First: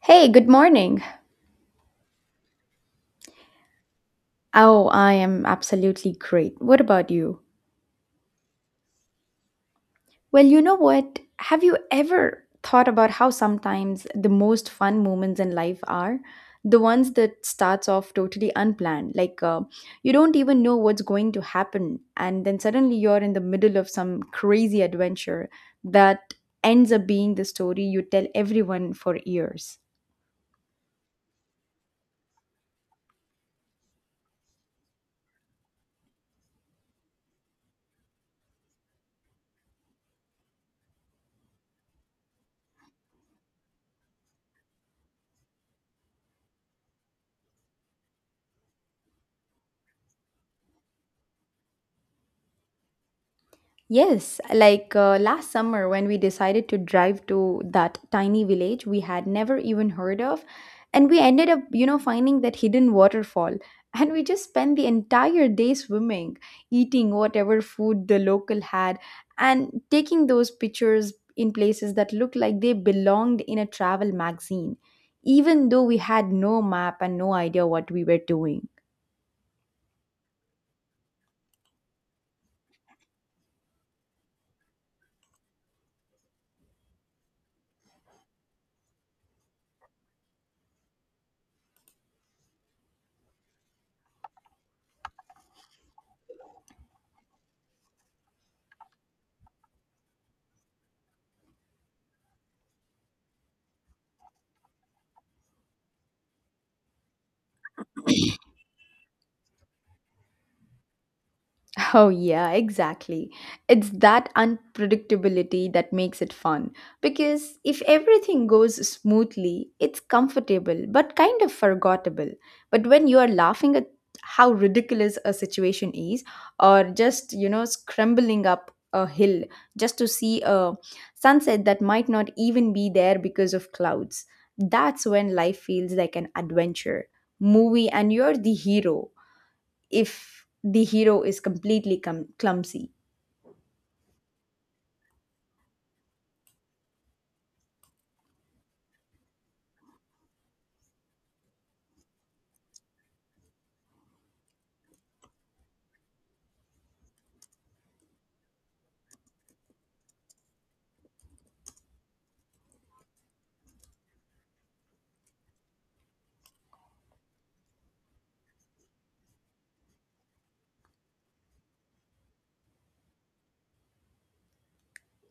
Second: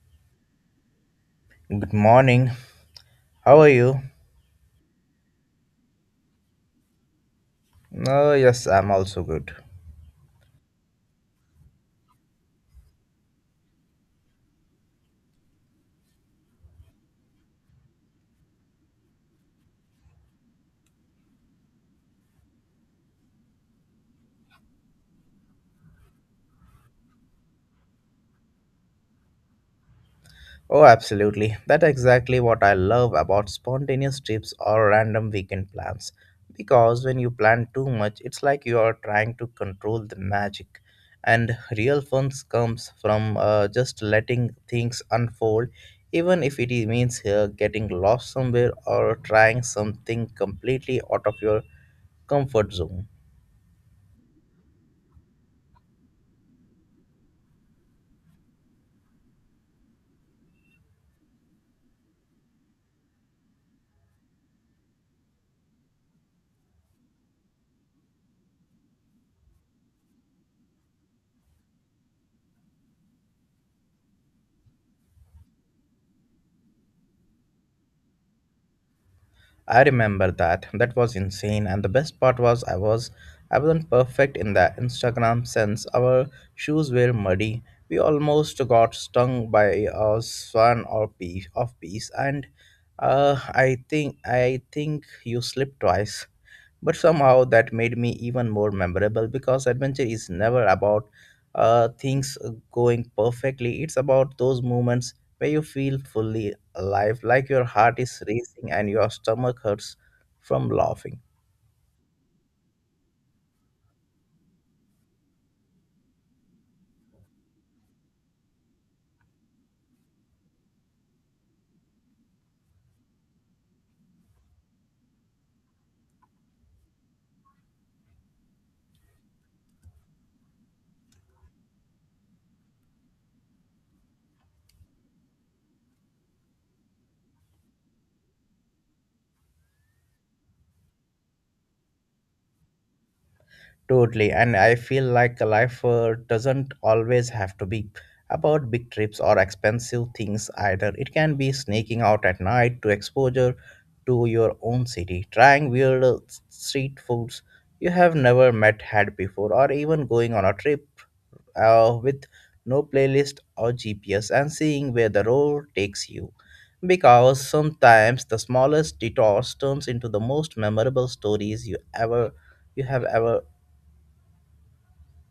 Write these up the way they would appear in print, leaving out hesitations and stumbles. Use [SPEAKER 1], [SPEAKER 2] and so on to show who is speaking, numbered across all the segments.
[SPEAKER 1] Hey, good morning.
[SPEAKER 2] Good morning. How are you?
[SPEAKER 1] Oh, I am absolutely great. What about you?
[SPEAKER 2] Oh, yes, I'm also good.
[SPEAKER 1] Well, you know what? Have you ever thought about how sometimes the most fun moments in life are the ones that starts off totally unplanned? You don't even know what's going to happen, and then suddenly you're in the middle of some crazy adventure that ends up being the story you tell everyone for years.
[SPEAKER 2] Oh, absolutely. That's exactly what I love about spontaneous trips or random weekend plans. Because when you plan too much, it's like you are trying to control the magic. And real fun comes from just letting things unfold, even if it means getting lost somewhere or trying something completely out of your comfort zone.
[SPEAKER 1] Yes, last summer when we decided to drive to that tiny village we had never even heard of, and we ended up, you know, finding that hidden waterfall. And we just spent the entire day swimming, eating whatever food the local had, and taking those pictures in places that looked like they belonged in a travel magazine, even though we had no map and no idea what we were doing.
[SPEAKER 2] I remember that. That was insane. And the best part was I wasn't perfect in that Instagram sense. Our shoes were muddy. We almost got stung by a swan or piece of peace and I think you slipped twice. But somehow that made me even more memorable because adventure is never about things going perfectly. It's about those moments where you feel fully alive, like your heart is racing and your stomach hurts from laughing.
[SPEAKER 1] Oh, yeah, exactly. It's that unpredictability that makes it fun. Because if everything goes smoothly, it's comfortable but kind of forgettable. But when you are laughing at how ridiculous a situation is, or just, you know, scrambling up a hill just to see a sunset that might not even be there because of clouds, that's when life feels like an adventure movie and you're the hero if the hero is completely cum clumsy.
[SPEAKER 2] Totally. And I feel like life doesn't always have to be about big trips or expensive things either. It can be sneaking out at night to exposure to your own city, trying weird street foods you have never met had before, or even going on a trip with no playlist or GPS and seeing where the road takes you. Because sometimes the smallest detours turns into the most memorable stories you have ever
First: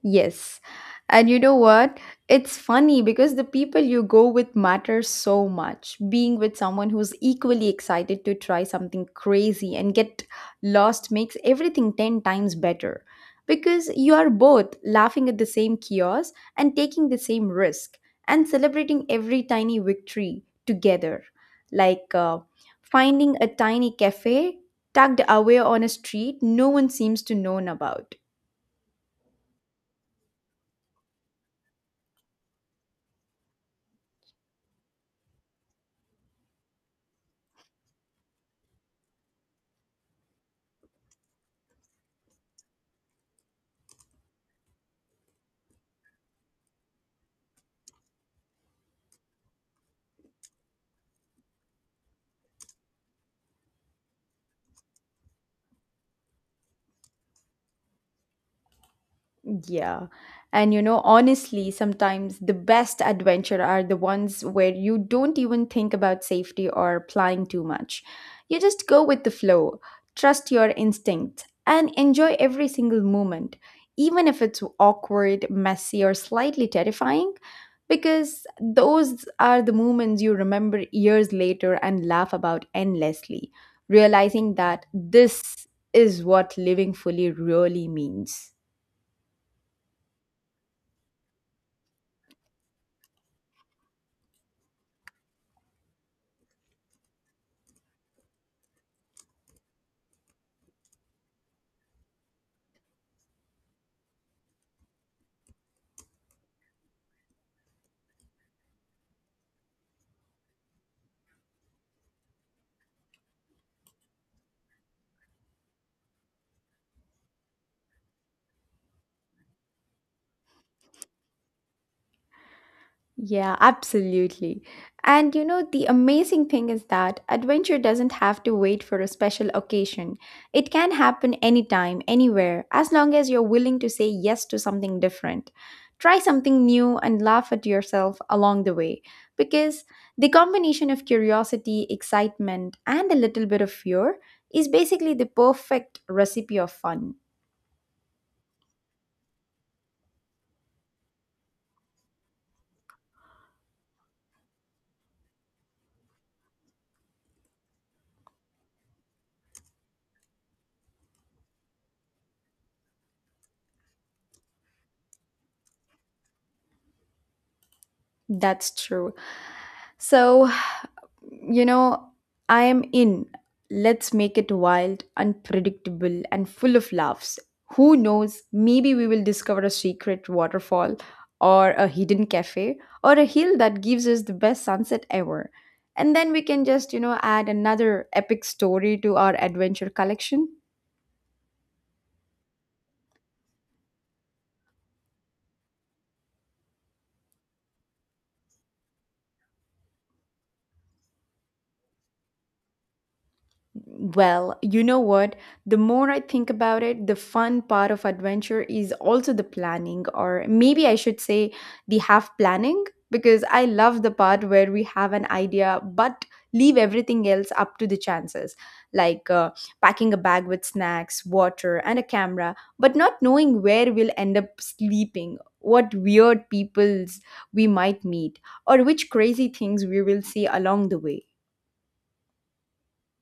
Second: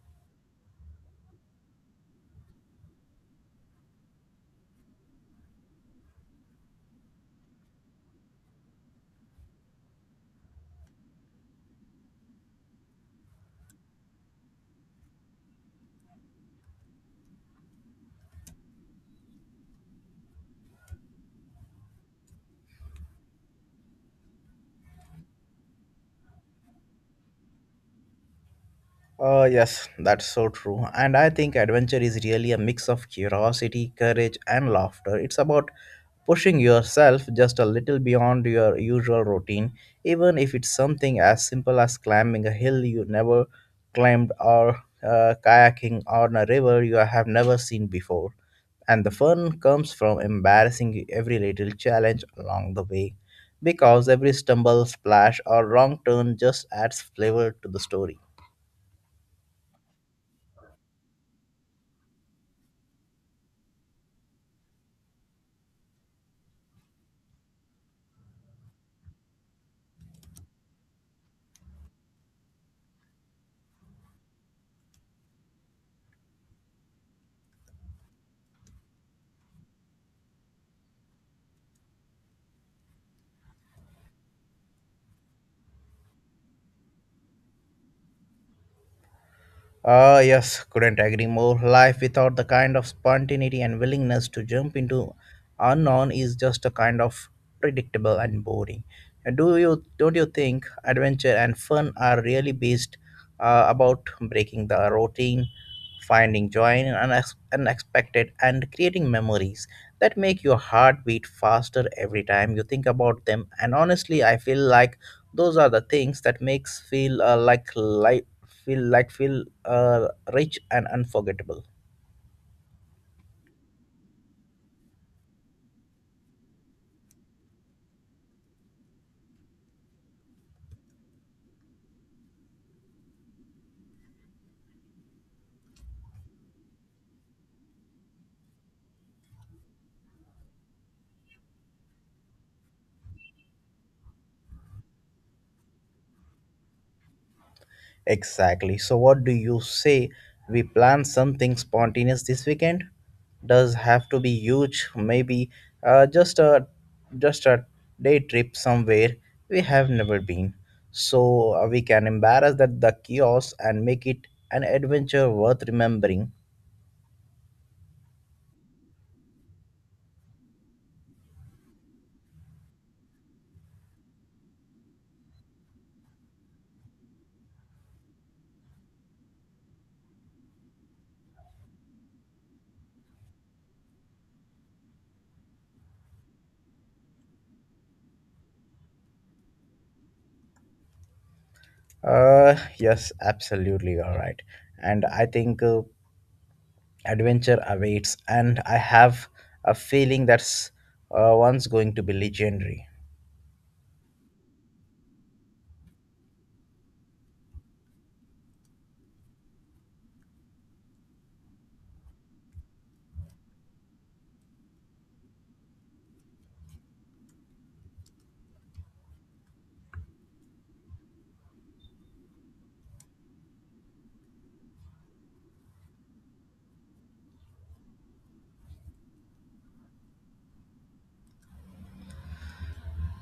[SPEAKER 1] Yes. And you know what? It's funny because the people you go with matter so much. Being with someone who's equally excited to try something crazy and get lost makes everything 10 times better because you are both laughing at the same chaos and taking the same risk and celebrating every tiny victory together. Like uh, finding a tiny cafe tucked away on a street no one seems to know about.
[SPEAKER 2] Yes, that's so true. And I think adventure is really a mix of curiosity, courage, and laughter. It's about pushing yourself just a little beyond your usual routine, even if it's something as simple as climbing a hill you never climbed, or kayaking on a river you have never seen before. And the fun comes from embarrassing every little challenge along the way, because every stumble, splash, or wrong turn just adds flavor to the story.
[SPEAKER 1] Yeah. And you know, honestly, sometimes the best adventure are the ones where you don't even think about safety or planning too much. You just go with the flow, trust your instinct, and enjoy every single moment, even if it's awkward, messy, or slightly terrifying, because those are the moments you remember years later and laugh about endlessly, realizing that this is what living fully really means.
[SPEAKER 2] Ah, yes, couldn't agree more. Life without the kind of spontaneity and willingness to jump into unknown is just a kind of predictable and boring. And Do you Don't you think adventure and fun are really based about breaking the routine, finding joy in unexpected, and creating memories that make your heart beat faster every time you think about them? And honestly, I feel like those are the things that makes feel like life feel rich and unforgettable.
[SPEAKER 1] Yeah, absolutely. And you know, the amazing thing is that adventure doesn't have to wait for a special occasion. It can happen anytime, anywhere, as long as you're willing to say yes to something different. Try something new and laugh at yourself along the way. Because the combination of curiosity, excitement, and a little bit of fear is basically the perfect recipe of fun.
[SPEAKER 2] Exactly. So, what do you say? We plan something spontaneous this weekend. Does have to be huge. Maybe uh, just a just a day trip somewhere we have never been. So we can embarrass that the chaos and make it an adventure worth remembering.
[SPEAKER 1] That's true. So, you know, I am in. Let's make it wild, unpredictable, and full of laughs. Who knows? Maybe we will discover a secret waterfall or a hidden cafe or a hill that gives us the best sunset ever. And then we can just, you know, add another epic story to our adventure collection.
[SPEAKER 2] Yes, absolutely. All right. And I think adventure awaits, and I have a feeling that's one's going to be legendary.
[SPEAKER 1] Well, you know what? The more I think about it, the fun part of adventure is also the planning, or maybe I should say the half planning, because I love the part where we have an idea but leave everything else up to the chances, like uh, packing a bag with snacks, water, and a camera, but not knowing where we'll end up sleeping, what weird peoples we might meet, or which crazy things we will see along the way.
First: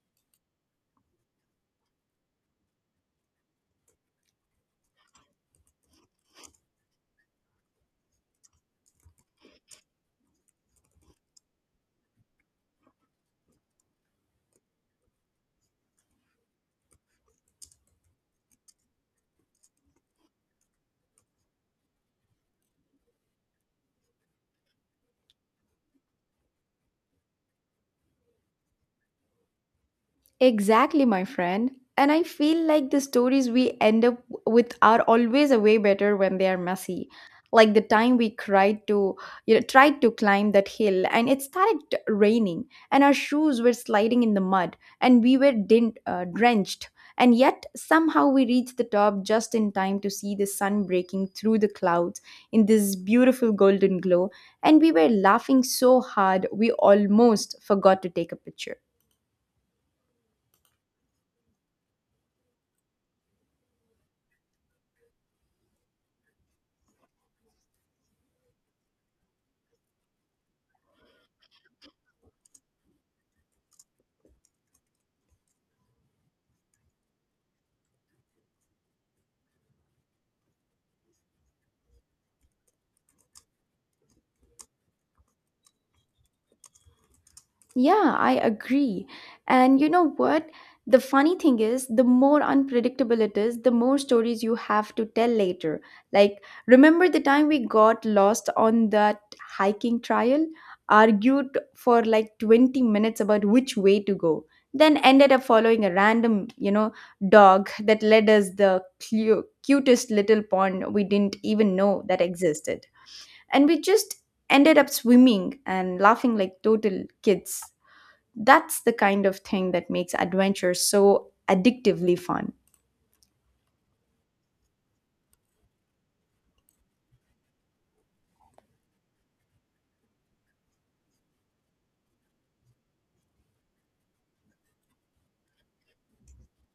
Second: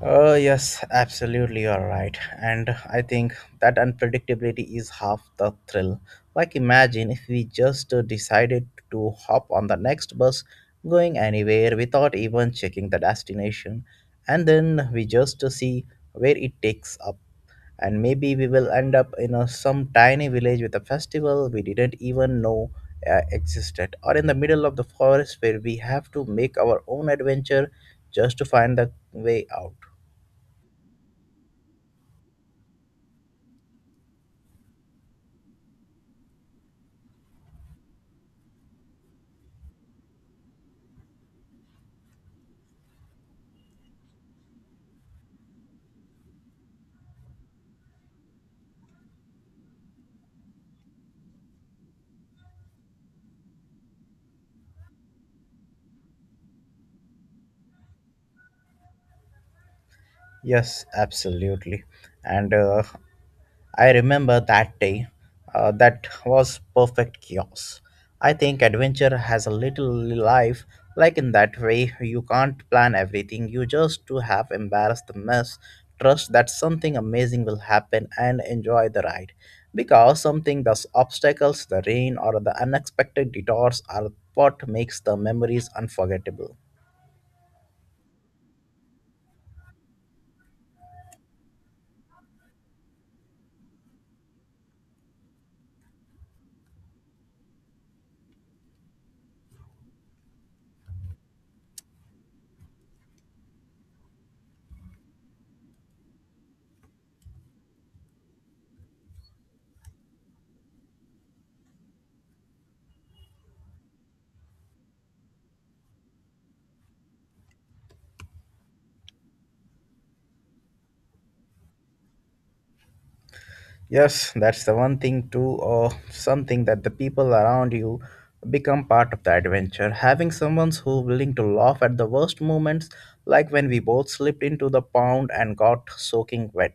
[SPEAKER 2] Oh, yes, absolutely, you're right. And I think that unpredictability is half the thrill. Like, imagine if we just decided to hop on the next bus going anywhere without even checking the destination, and then we just see where it takes up. And maybe we will end up in a, some tiny village with a festival we didn't even know existed, or in the middle of the forest where we have to make our own adventure just to find the way out.
[SPEAKER 1] Exactly, my friend. And I feel like the stories we end up with are always a way better when they are messy. Like the time we cried to, you know, tried to climb that hill and it started raining and our shoes were sliding in the mud and we were drenched. And yet somehow we reached the top just in time to see the sun breaking through the clouds in this beautiful golden glow. And we were laughing so hard we almost forgot to take a picture.
[SPEAKER 2] Yes, absolutely. And I remember that day. That was perfect chaos. I think adventure has a little life like in that way. You can't plan everything. You just to have embarrassed the mess, trust that something amazing will happen and enjoy the ride. Because something those obstacles, the rain or the unexpected detours are what makes the memories unforgettable.
[SPEAKER 1] Yeah, I agree. And you know what? The funny thing is, the more unpredictable it is, the more stories you have to tell later. Like, remember the time we got lost on that hiking trail, argued for like 20 minutes about which way to go, then ended up following a random, you know, dog that led us the cutest little pond we didn't even know that existed. And we just ended up swimming and laughing like total kids. That's the kind of thing that makes adventure so addictively fun.
[SPEAKER 2] Yes, that's the one thing too, or something that the people around you become part of the adventure. Having someone who willing to laugh at the worst moments, like when we both slipped into the pond and got soaking wet,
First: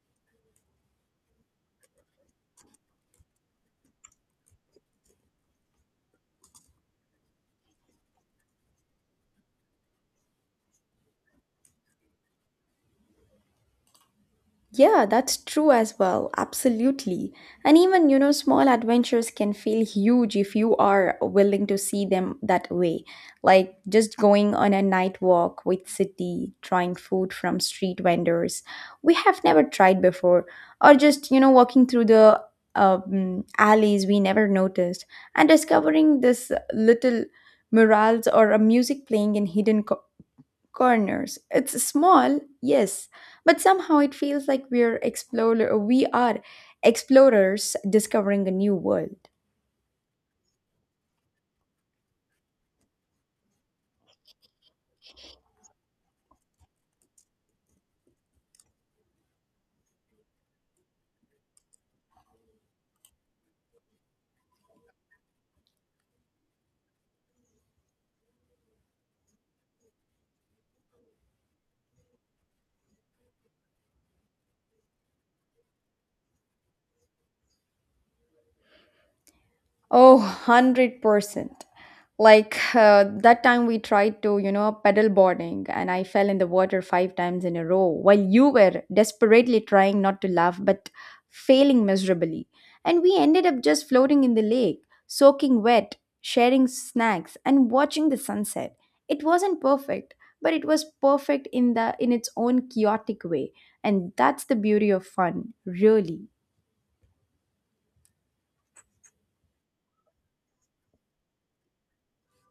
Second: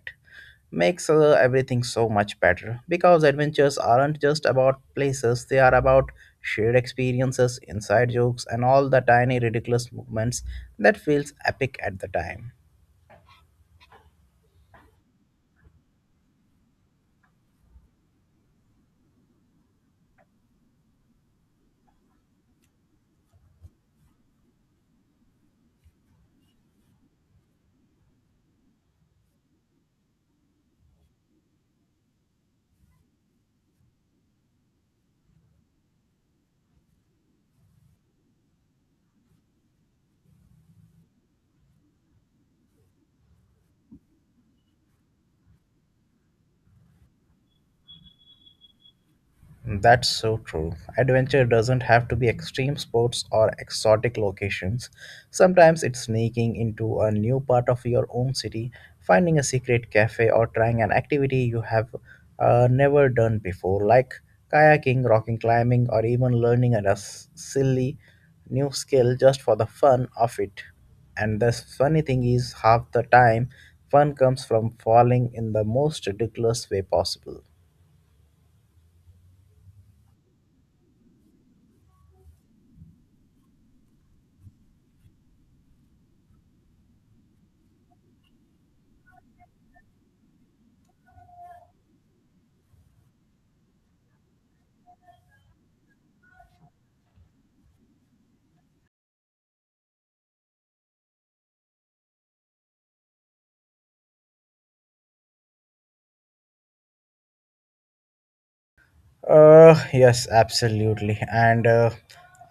[SPEAKER 2] makes everything so much better. Because adventures aren't just about places; they are about shared experiences, inside jokes, and all the tiny ridiculous moments that feels epic at the time.
[SPEAKER 1] Yeah, that's true as well. Absolutely. And even, you know, small adventures can feel huge if you are willing to see them that way. Like just going on a night walk with city, trying food from street vendors we have never tried before, or just, you know, walking through the alleys we never noticed and discovering this little murals or a music playing in hidden corners. It's small, yes, but somehow it feels like we are explorers discovering a new world.
[SPEAKER 2] That's so true. Adventure doesn't have to be extreme sports or exotic locations. Sometimes it's sneaking into a new part of your own city, finding a secret cafe, or trying an activity you have never done before, like kayaking, rocking climbing, or even learning a silly new skill just for the fun of it. And the funny thing is, half the time, fun comes from falling in the most ridiculous way possible.
[SPEAKER 1] Oh, 100%. That time we tried to, you know, pedal boarding and I fell in the water five times in a row while you were desperately trying not to laugh but failing miserably. And we ended up just floating in the lake, soaking wet, sharing snacks and watching the sunset. It wasn't perfect, but it was perfect in the in its own chaotic way. And that's the beauty of fun, really.
[SPEAKER 2] Yes, absolutely,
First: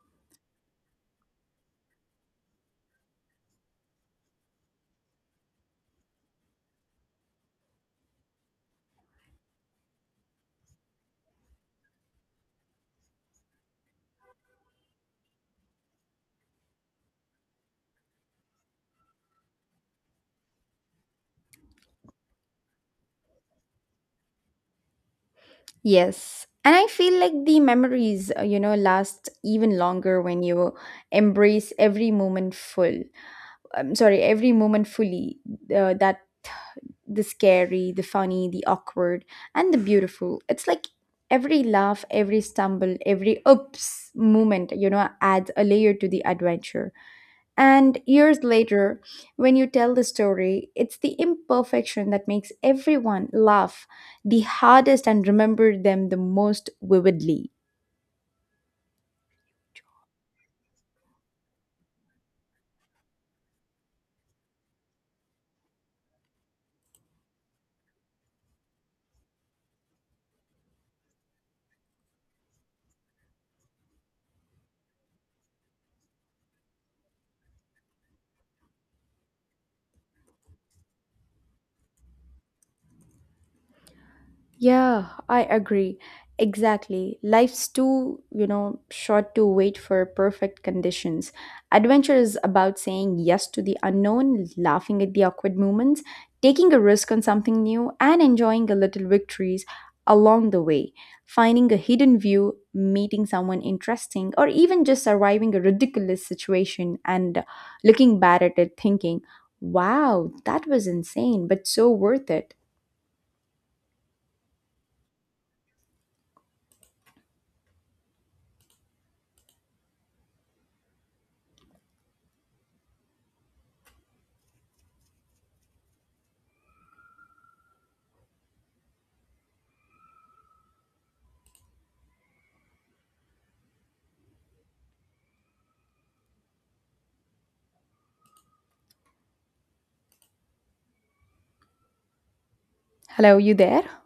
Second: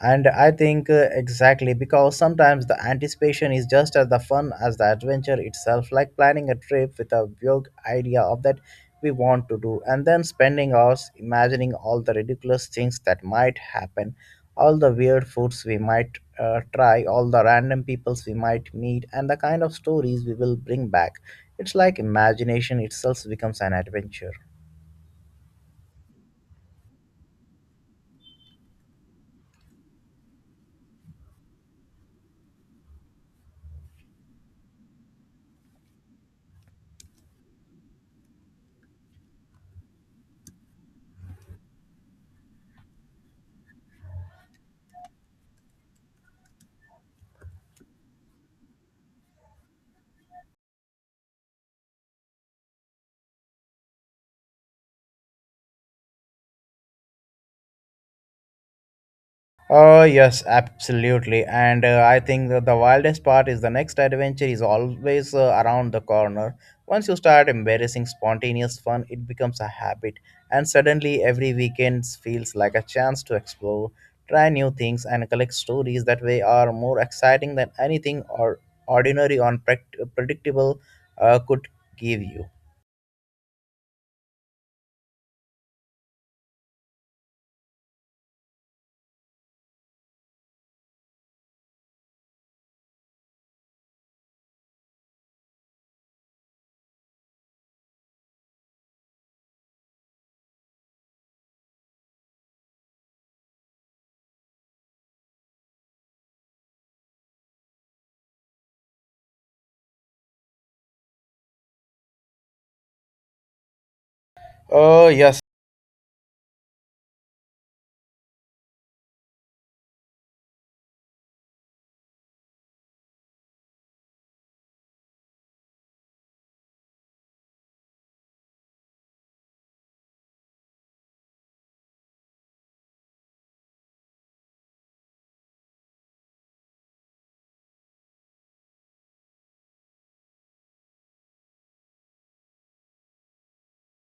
[SPEAKER 2] and I think exactly, because sometimes the anticipation is just as the fun as the adventure itself. Like planning a trip with a vague idea of that we want to do, and then spending hours imagining all the ridiculous things that might happen, all the weird foods we might try, all the random peoples we might meet, and the kind of stories we will bring back. It's like imagination itself becomes an adventure.
[SPEAKER 1] Yes. And I feel like the memories, you know, last even longer when you embrace every moment full. I'm sorry, every moment fully. That the scary, the funny, the awkward, and the beautiful. It's like every laugh, every stumble, every oops moment, you know, adds a layer to the adventure. And years later, when you tell the story, it's the imperfection that makes everyone laugh the hardest and remember them the most vividly.
[SPEAKER 2] Oh, yes, absolutely. And I think that the wildest part is the next adventure is always around the corner. Once you start embarrassing spontaneous fun, it becomes a habit. And suddenly, every weekend feels like a chance to explore, try new things, and collect stories that way are more exciting than anything or ordinary or predictable could give you.
[SPEAKER 1] Yeah, I agree. Exactly. Life's too, you know, short to wait for perfect conditions. Adventure is about saying yes to the unknown, laughing at the awkward moments, taking a risk on something new, and enjoying the little victories along the way. Finding a hidden view, meeting someone interesting, or even just surviving a ridiculous situation and looking back at it thinking, wow, that was insane, but so worth it.
[SPEAKER 2] Oh, yes,
[SPEAKER 1] Hello, you there?